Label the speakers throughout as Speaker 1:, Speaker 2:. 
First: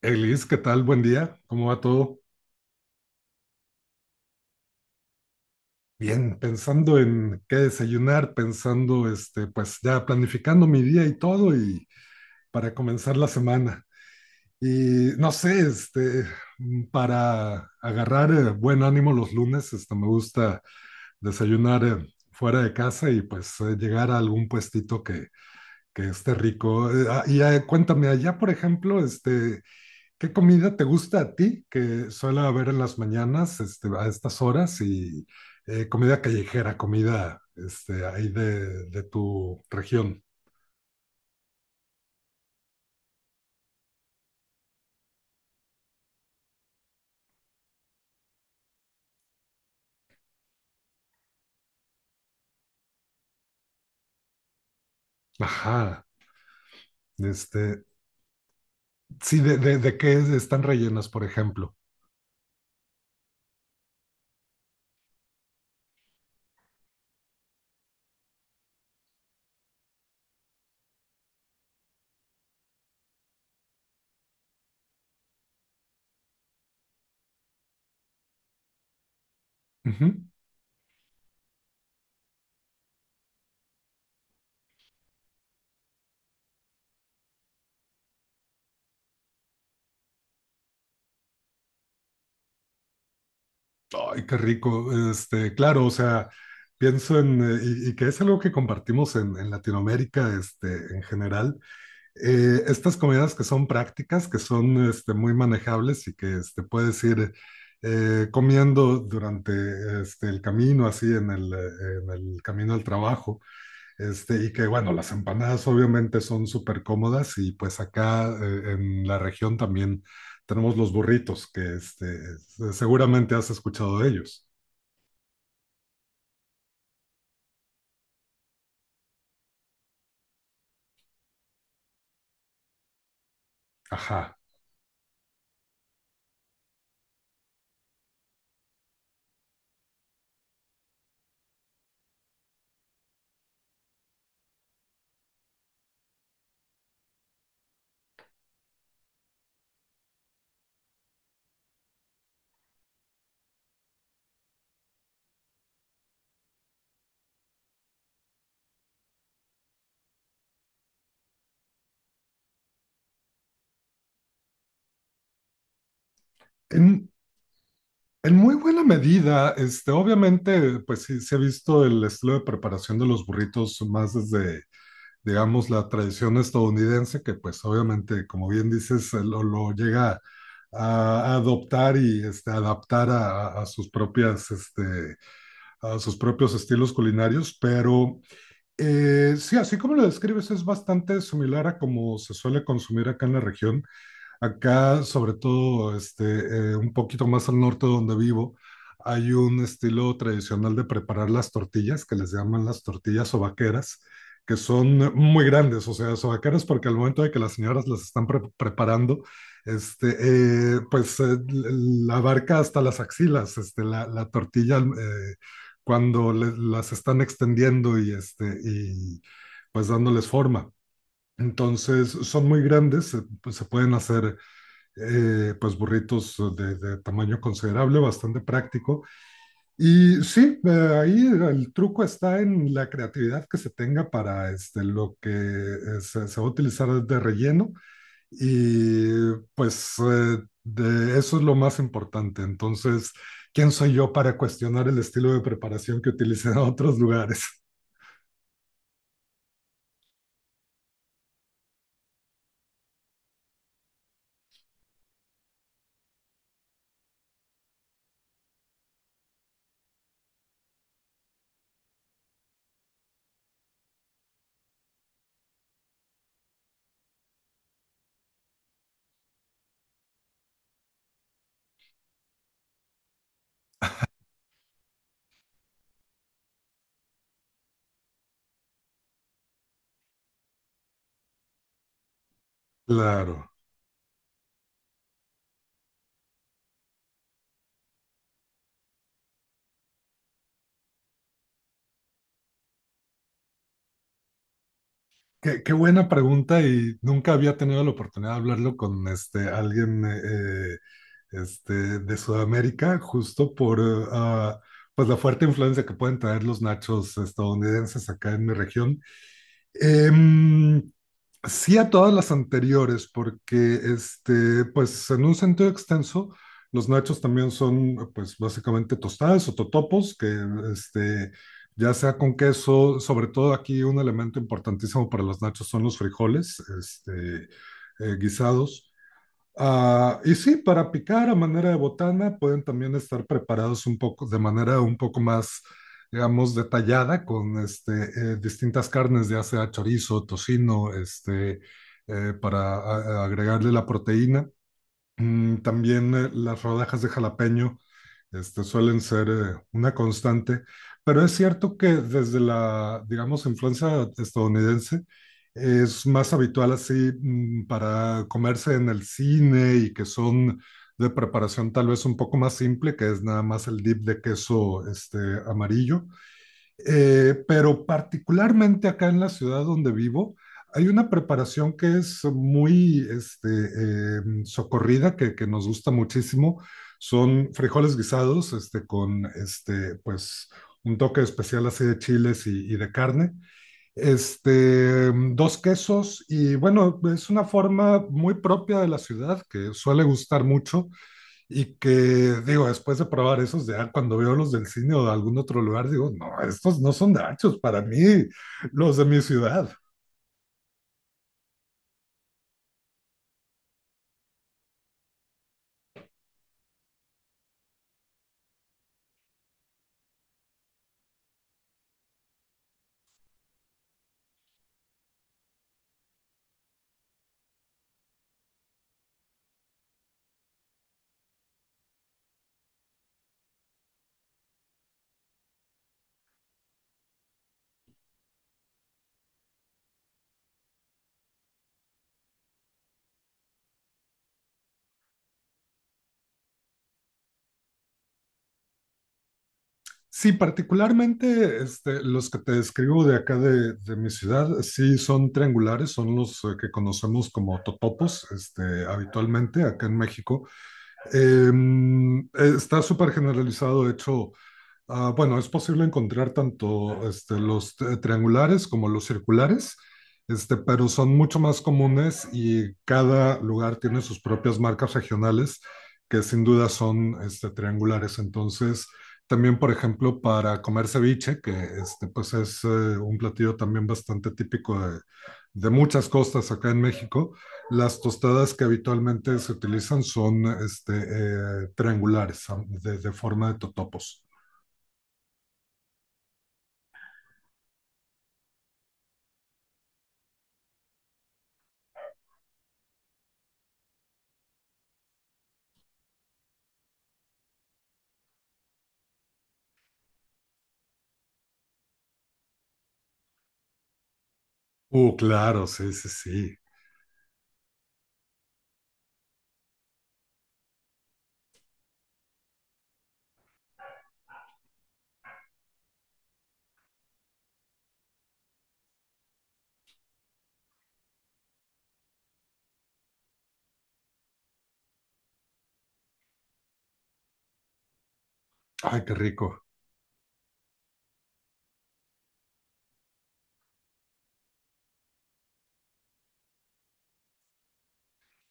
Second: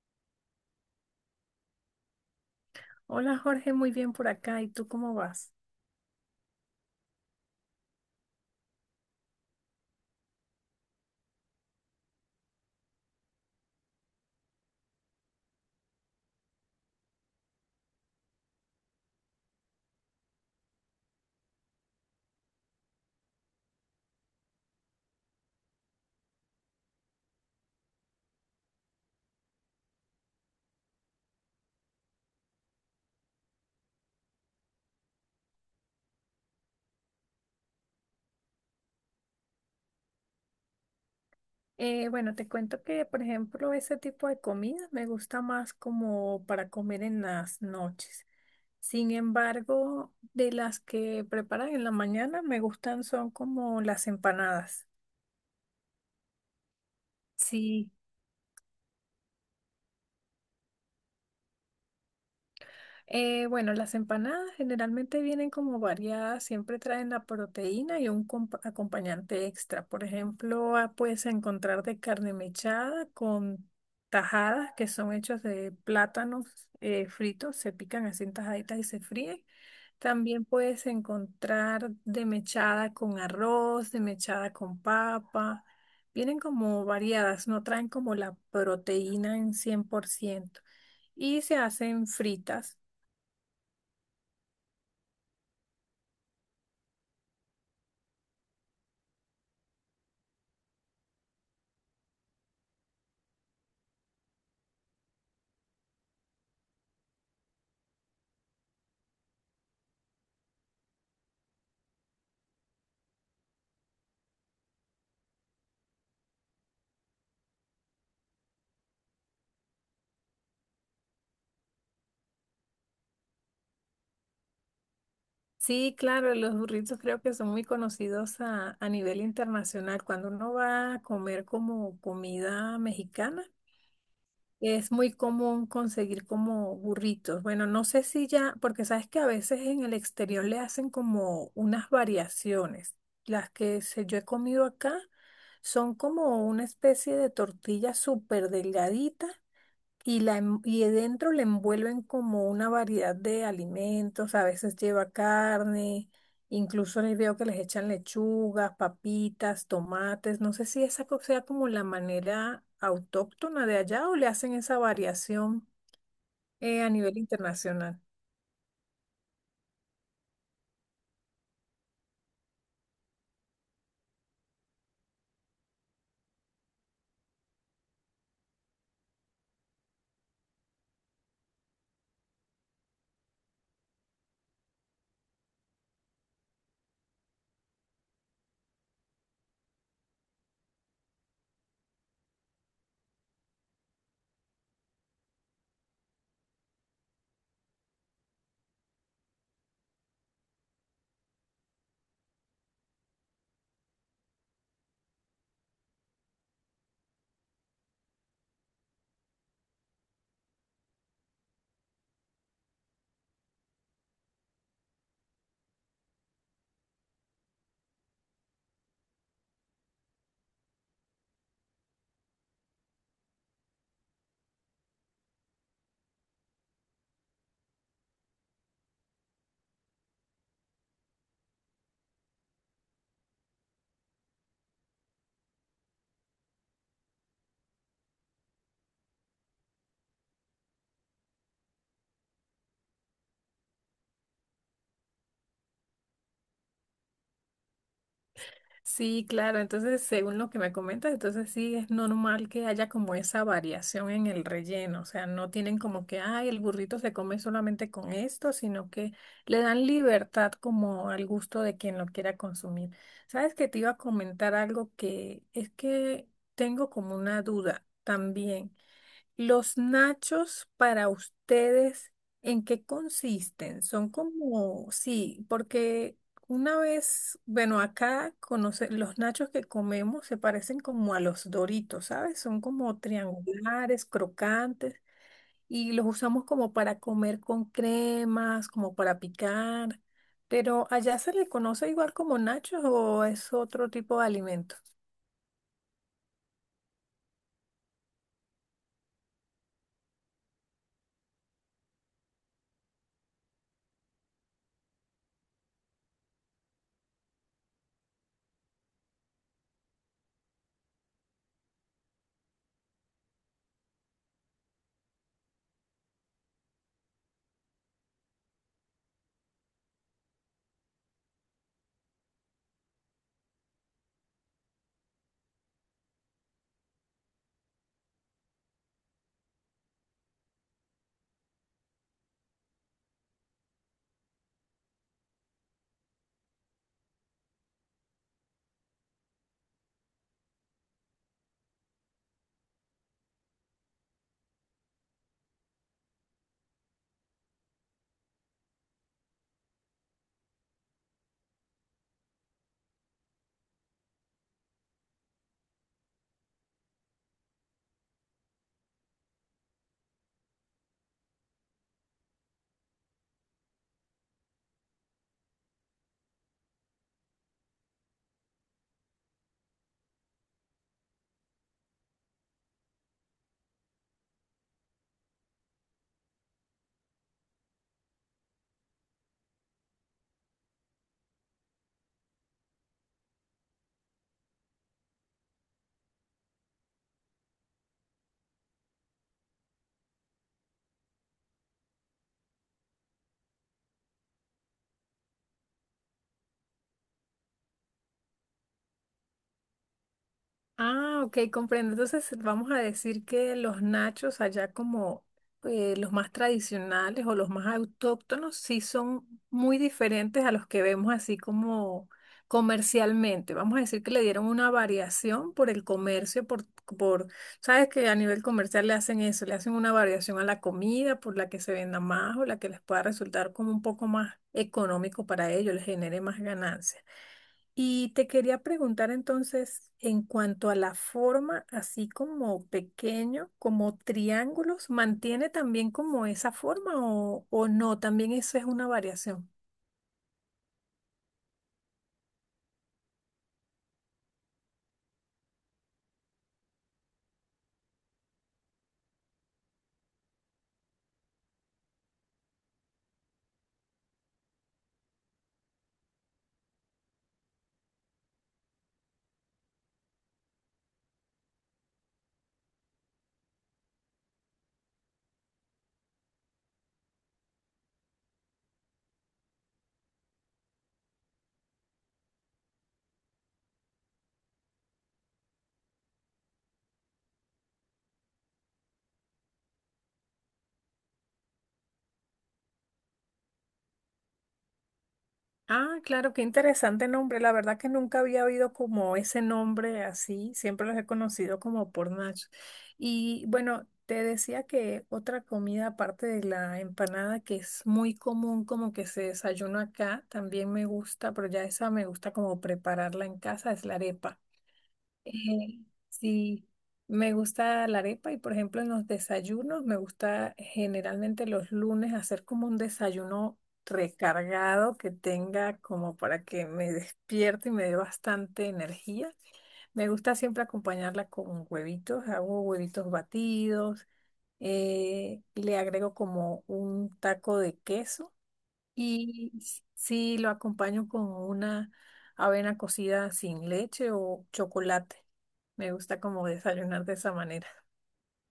Speaker 1: Elis, ¿qué tal? Buen día, ¿cómo va todo?
Speaker 2: Hola Jorge, muy bien por acá. ¿Y tú cómo vas?
Speaker 1: Bien, pensando en qué desayunar, pensando, pues ya planificando mi día y todo y para comenzar la semana. Y no sé, para agarrar buen ánimo los lunes, me gusta desayunar fuera de casa y pues llegar a algún puestito que esté rico. Y cuéntame, allá por ejemplo, ¿qué comida te gusta a ti que suele haber en las mañanas, este, a estas horas? Y comida callejera, comida ahí de tu región.
Speaker 2: Bueno, te cuento que, por ejemplo, ese tipo de comida me gusta más como para comer en las noches. Sin embargo, de las que preparan en la mañana me gustan son como las empanadas.
Speaker 1: Ajá. Este,
Speaker 2: Sí.
Speaker 1: sí, de qué están rellenas, por ejemplo.
Speaker 2: Bueno, las empanadas generalmente vienen como variadas, siempre traen la proteína y un acompañante extra. Por ejemplo, ah, puedes encontrar de carne mechada con tajadas que son hechas de plátanos fritos, se pican así en tajaditas y se fríen.
Speaker 1: Ujú.
Speaker 2: También puedes encontrar de mechada con arroz, de mechada con papa. Vienen como variadas, no traen como la proteína en 100% y se hacen fritas.
Speaker 1: Ay, qué rico. Este, claro, o sea, pienso en. Y que es algo que compartimos en Latinoamérica, este, en general estas comidas que son prácticas, que son este, muy manejables y que este, puedes ir comiendo durante el camino, así en en el camino al trabajo, y que bueno, las empanadas obviamente son súper cómodas y pues acá en la región también tenemos los burritos, que este, seguramente has escuchado de ellos.
Speaker 2: Sí, claro, los burritos creo que son muy conocidos a nivel internacional. Cuando uno va a comer como comida mexicana,
Speaker 1: Ajá.
Speaker 2: es muy común conseguir como burritos. Bueno, no sé si ya, porque sabes que a veces en el exterior le hacen como unas variaciones. Las que yo he comido acá son como una especie de tortilla súper delgadita y, la, y dentro le envuelven como una variedad de alimentos, a veces lleva carne, incluso les veo que les echan lechugas, papitas, tomates, no sé si esa sea como la manera autóctona de allá o le hacen esa variación a
Speaker 1: En,
Speaker 2: nivel internacional.
Speaker 1: En muy buena medida, este, obviamente, pues sí se ha visto el estilo de preparación de los burritos más desde, digamos, la tradición estadounidense, que pues obviamente, como bien dices, lo llega a adoptar y este, adaptar a sus propias, este, a sus propios estilos culinarios, pero sí, así como lo describes, es bastante similar a como se suele consumir acá en la región. Acá, sobre todo, un poquito más al norte donde vivo, hay un estilo tradicional de preparar las tortillas, que les llaman las tortillas sobaqueras, que son muy grandes, o sea, sobaqueras porque al momento de que las señoras las están preparando, este, pues la abarca hasta las axilas, este, la tortilla cuando las están extendiendo y, este, y pues dándoles forma. Entonces, son muy grandes, pues, se pueden hacer pues burritos tamaño considerable, bastante práctico. Y sí, ahí el truco está en la creatividad que se tenga para este, lo que se va a utilizar de relleno. Y pues de eso es lo más importante. Entonces, ¿quién soy yo para cuestionar el estilo de preparación que utilizan en otros lugares?
Speaker 2: Sí, claro, entonces según lo que me comentas, entonces sí es normal que haya como esa variación en el relleno, o sea, no tienen como que, ay, el burrito se come solamente con esto, sino que le dan libertad como al gusto de quien lo quiera consumir. Sabes que te iba a comentar algo que es que tengo como una duda también. Los nachos para ustedes, ¿en qué consisten? Son como, sí, porque una vez, bueno, acá conoce, los nachos que comemos se parecen como a los Doritos, ¿sabes? Son como
Speaker 1: Claro.
Speaker 2: triangulares, crocantes, y los usamos como para comer con cremas, como para picar, pero allá se le conoce igual como nachos o es otro tipo de alimento.
Speaker 1: Qué, qué buena pregunta y nunca había tenido la oportunidad de hablarlo con este, alguien este, de Sudamérica, justo por pues la fuerte influencia que pueden traer los nachos estadounidenses acá en mi región. Em, Sí a todas las anteriores, porque este, pues en un sentido extenso, los nachos también son pues básicamente tostadas o totopos, que este, ya sea con queso, sobre todo aquí un elemento importantísimo para los nachos son los frijoles, guisados. Ah, y sí, para picar a manera de botana pueden también estar preparados un poco de manera un poco más, digamos, detallada con distintas carnes, ya sea chorizo, tocino, para agregarle la proteína. Mm, también las rodajas de jalapeño este, suelen ser una constante, pero es cierto que desde la, digamos, influencia estadounidense es más habitual así para comerse en el cine y que son de preparación tal vez un poco más simple, que es nada más el dip de queso este, amarillo pero particularmente acá en la ciudad donde vivo, hay una preparación que es muy socorrida, que nos gusta muchísimo. Son frijoles guisados, con pues, un toque especial así de chiles y de carne. Este, dos quesos y bueno, es una forma muy propia de la ciudad que suele gustar mucho y que digo, después de probar esos, ya cuando veo los del cine o de algún otro lugar, digo, no, estos no son nachos para mí, los de mi ciudad.
Speaker 2: Ah, ok, comprendo. Entonces vamos a decir que los nachos allá como los más tradicionales o los más autóctonos sí son muy diferentes a los que vemos así como comercialmente. Vamos a decir que le dieron una variación por el comercio, por, sabes que a nivel comercial le hacen eso, le hacen una variación a la comida por la que se venda más o la que les pueda resultar como un poco más económico para ellos, les genere más ganancias. Y te quería preguntar entonces, en cuanto a la forma, así como pequeño, como triángulos, ¿mantiene también como esa forma o no? También eso es una variación.
Speaker 1: Sí, particularmente este, los que te describo de acá de mi ciudad, sí son triangulares, son los que conocemos como totopos este, habitualmente acá en México. Eh, está súper generalizado, de hecho. Ah, bueno, es posible encontrar tanto este, los triangulares como los circulares, este, pero son mucho más comunes y cada lugar tiene sus propias marcas regionales que sin duda son este, triangulares. Entonces, también, por ejemplo, para comer ceviche, que este, pues es un platillo también bastante típico de muchas costas acá en México, las tostadas que habitualmente se utilizan son triangulares, de forma de totopos.
Speaker 2: Ah, claro, qué interesante nombre. La verdad que nunca había oído como ese nombre así. Siempre los he conocido como por nachos. Y bueno, te decía que otra comida aparte de la empanada que es muy común como que se desayuna acá, también me gusta, pero ya esa me gusta como prepararla en casa, es la arepa.
Speaker 1: Claro,
Speaker 2: Eh,
Speaker 1: sí, sí, sí.
Speaker 2: sí, me gusta la arepa y por ejemplo en los desayunos me gusta generalmente los lunes hacer como un desayuno recargado que tenga como para que me despierte y me dé bastante energía. Me gusta siempre acompañarla con huevitos, hago huevitos batidos, le agrego como un taco de queso
Speaker 1: Ay, qué
Speaker 2: y
Speaker 1: rico.
Speaker 2: sí, lo acompaño con una avena cocida sin leche o chocolate. Me gusta como desayunar de esa manera.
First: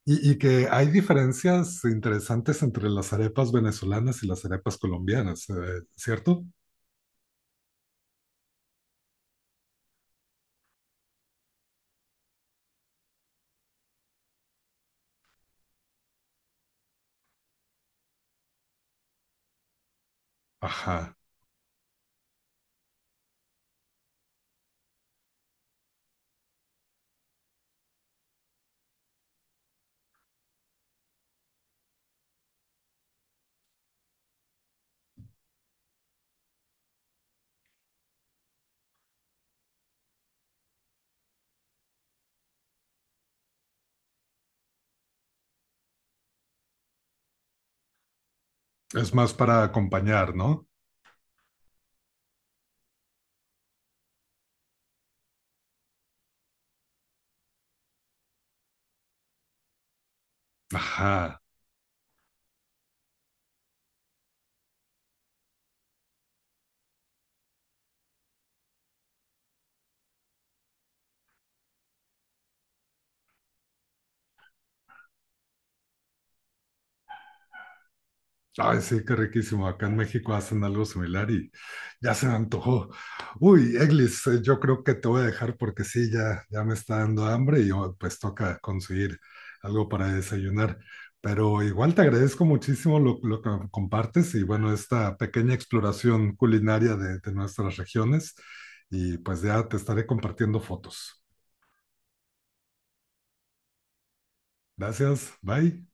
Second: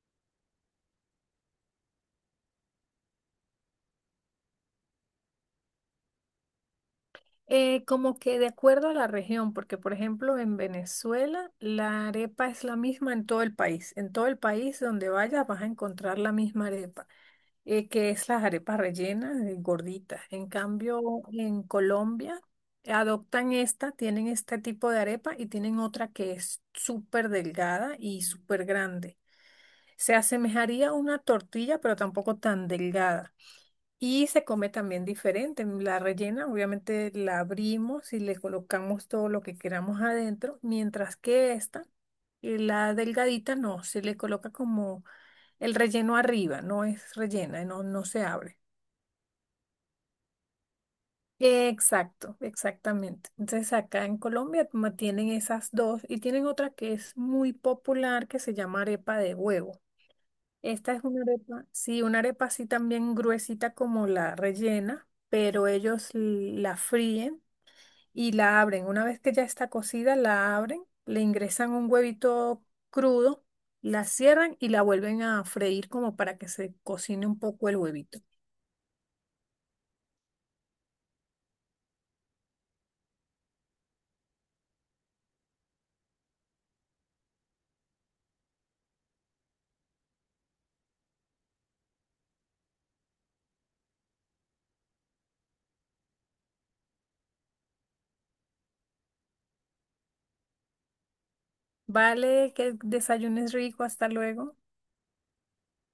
Speaker 1: Y que hay diferencias interesantes entre las arepas venezolanas y las arepas colombianas, ¿cierto?
Speaker 2: Como que de acuerdo a la región, porque por ejemplo en Venezuela la arepa es la misma en todo el país. En todo el país donde vayas vas a encontrar la misma arepa. Eh, que es las arepas rellenas, gorditas. En cambio,
Speaker 1: Ajá.
Speaker 2: en Colombia adoptan esta, tienen este tipo de arepa y tienen otra que es súper delgada y súper grande. Se asemejaría a una tortilla, pero tampoco tan delgada. Y se come también diferente. La rellena, obviamente, la abrimos y le colocamos todo lo que queramos adentro, mientras que esta, la delgadita, no, se le coloca como el relleno arriba, no es rellena, no, no se abre.
Speaker 1: Es más para acompañar, ¿no?
Speaker 2: Exacto, exactamente. Entonces acá en Colombia como tienen esas dos y tienen otra que es muy popular que se llama arepa de huevo. Esta es una
Speaker 1: Ajá.
Speaker 2: arepa, sí, una arepa así también gruesita como la rellena, pero ellos la fríen y la abren. Una vez que ya está cocida, la abren, le ingresan un huevito crudo, la cierran y la vuelven a freír como para que se cocine un poco el huevito.
Speaker 1: Ay, sí, qué riquísimo. Acá en México hacen algo similar y ya se me antojó. Uy, Eglis, yo creo que te voy a dejar porque sí, ya me está dando hambre y oh, pues toca conseguir algo para desayunar. Pero igual te agradezco muchísimo lo que me compartes y bueno, esta pequeña exploración culinaria de nuestras regiones y pues ya te estaré compartiendo fotos.
Speaker 2: Vale, que desayunes rico, hasta luego.
Speaker 1: Gracias, bye.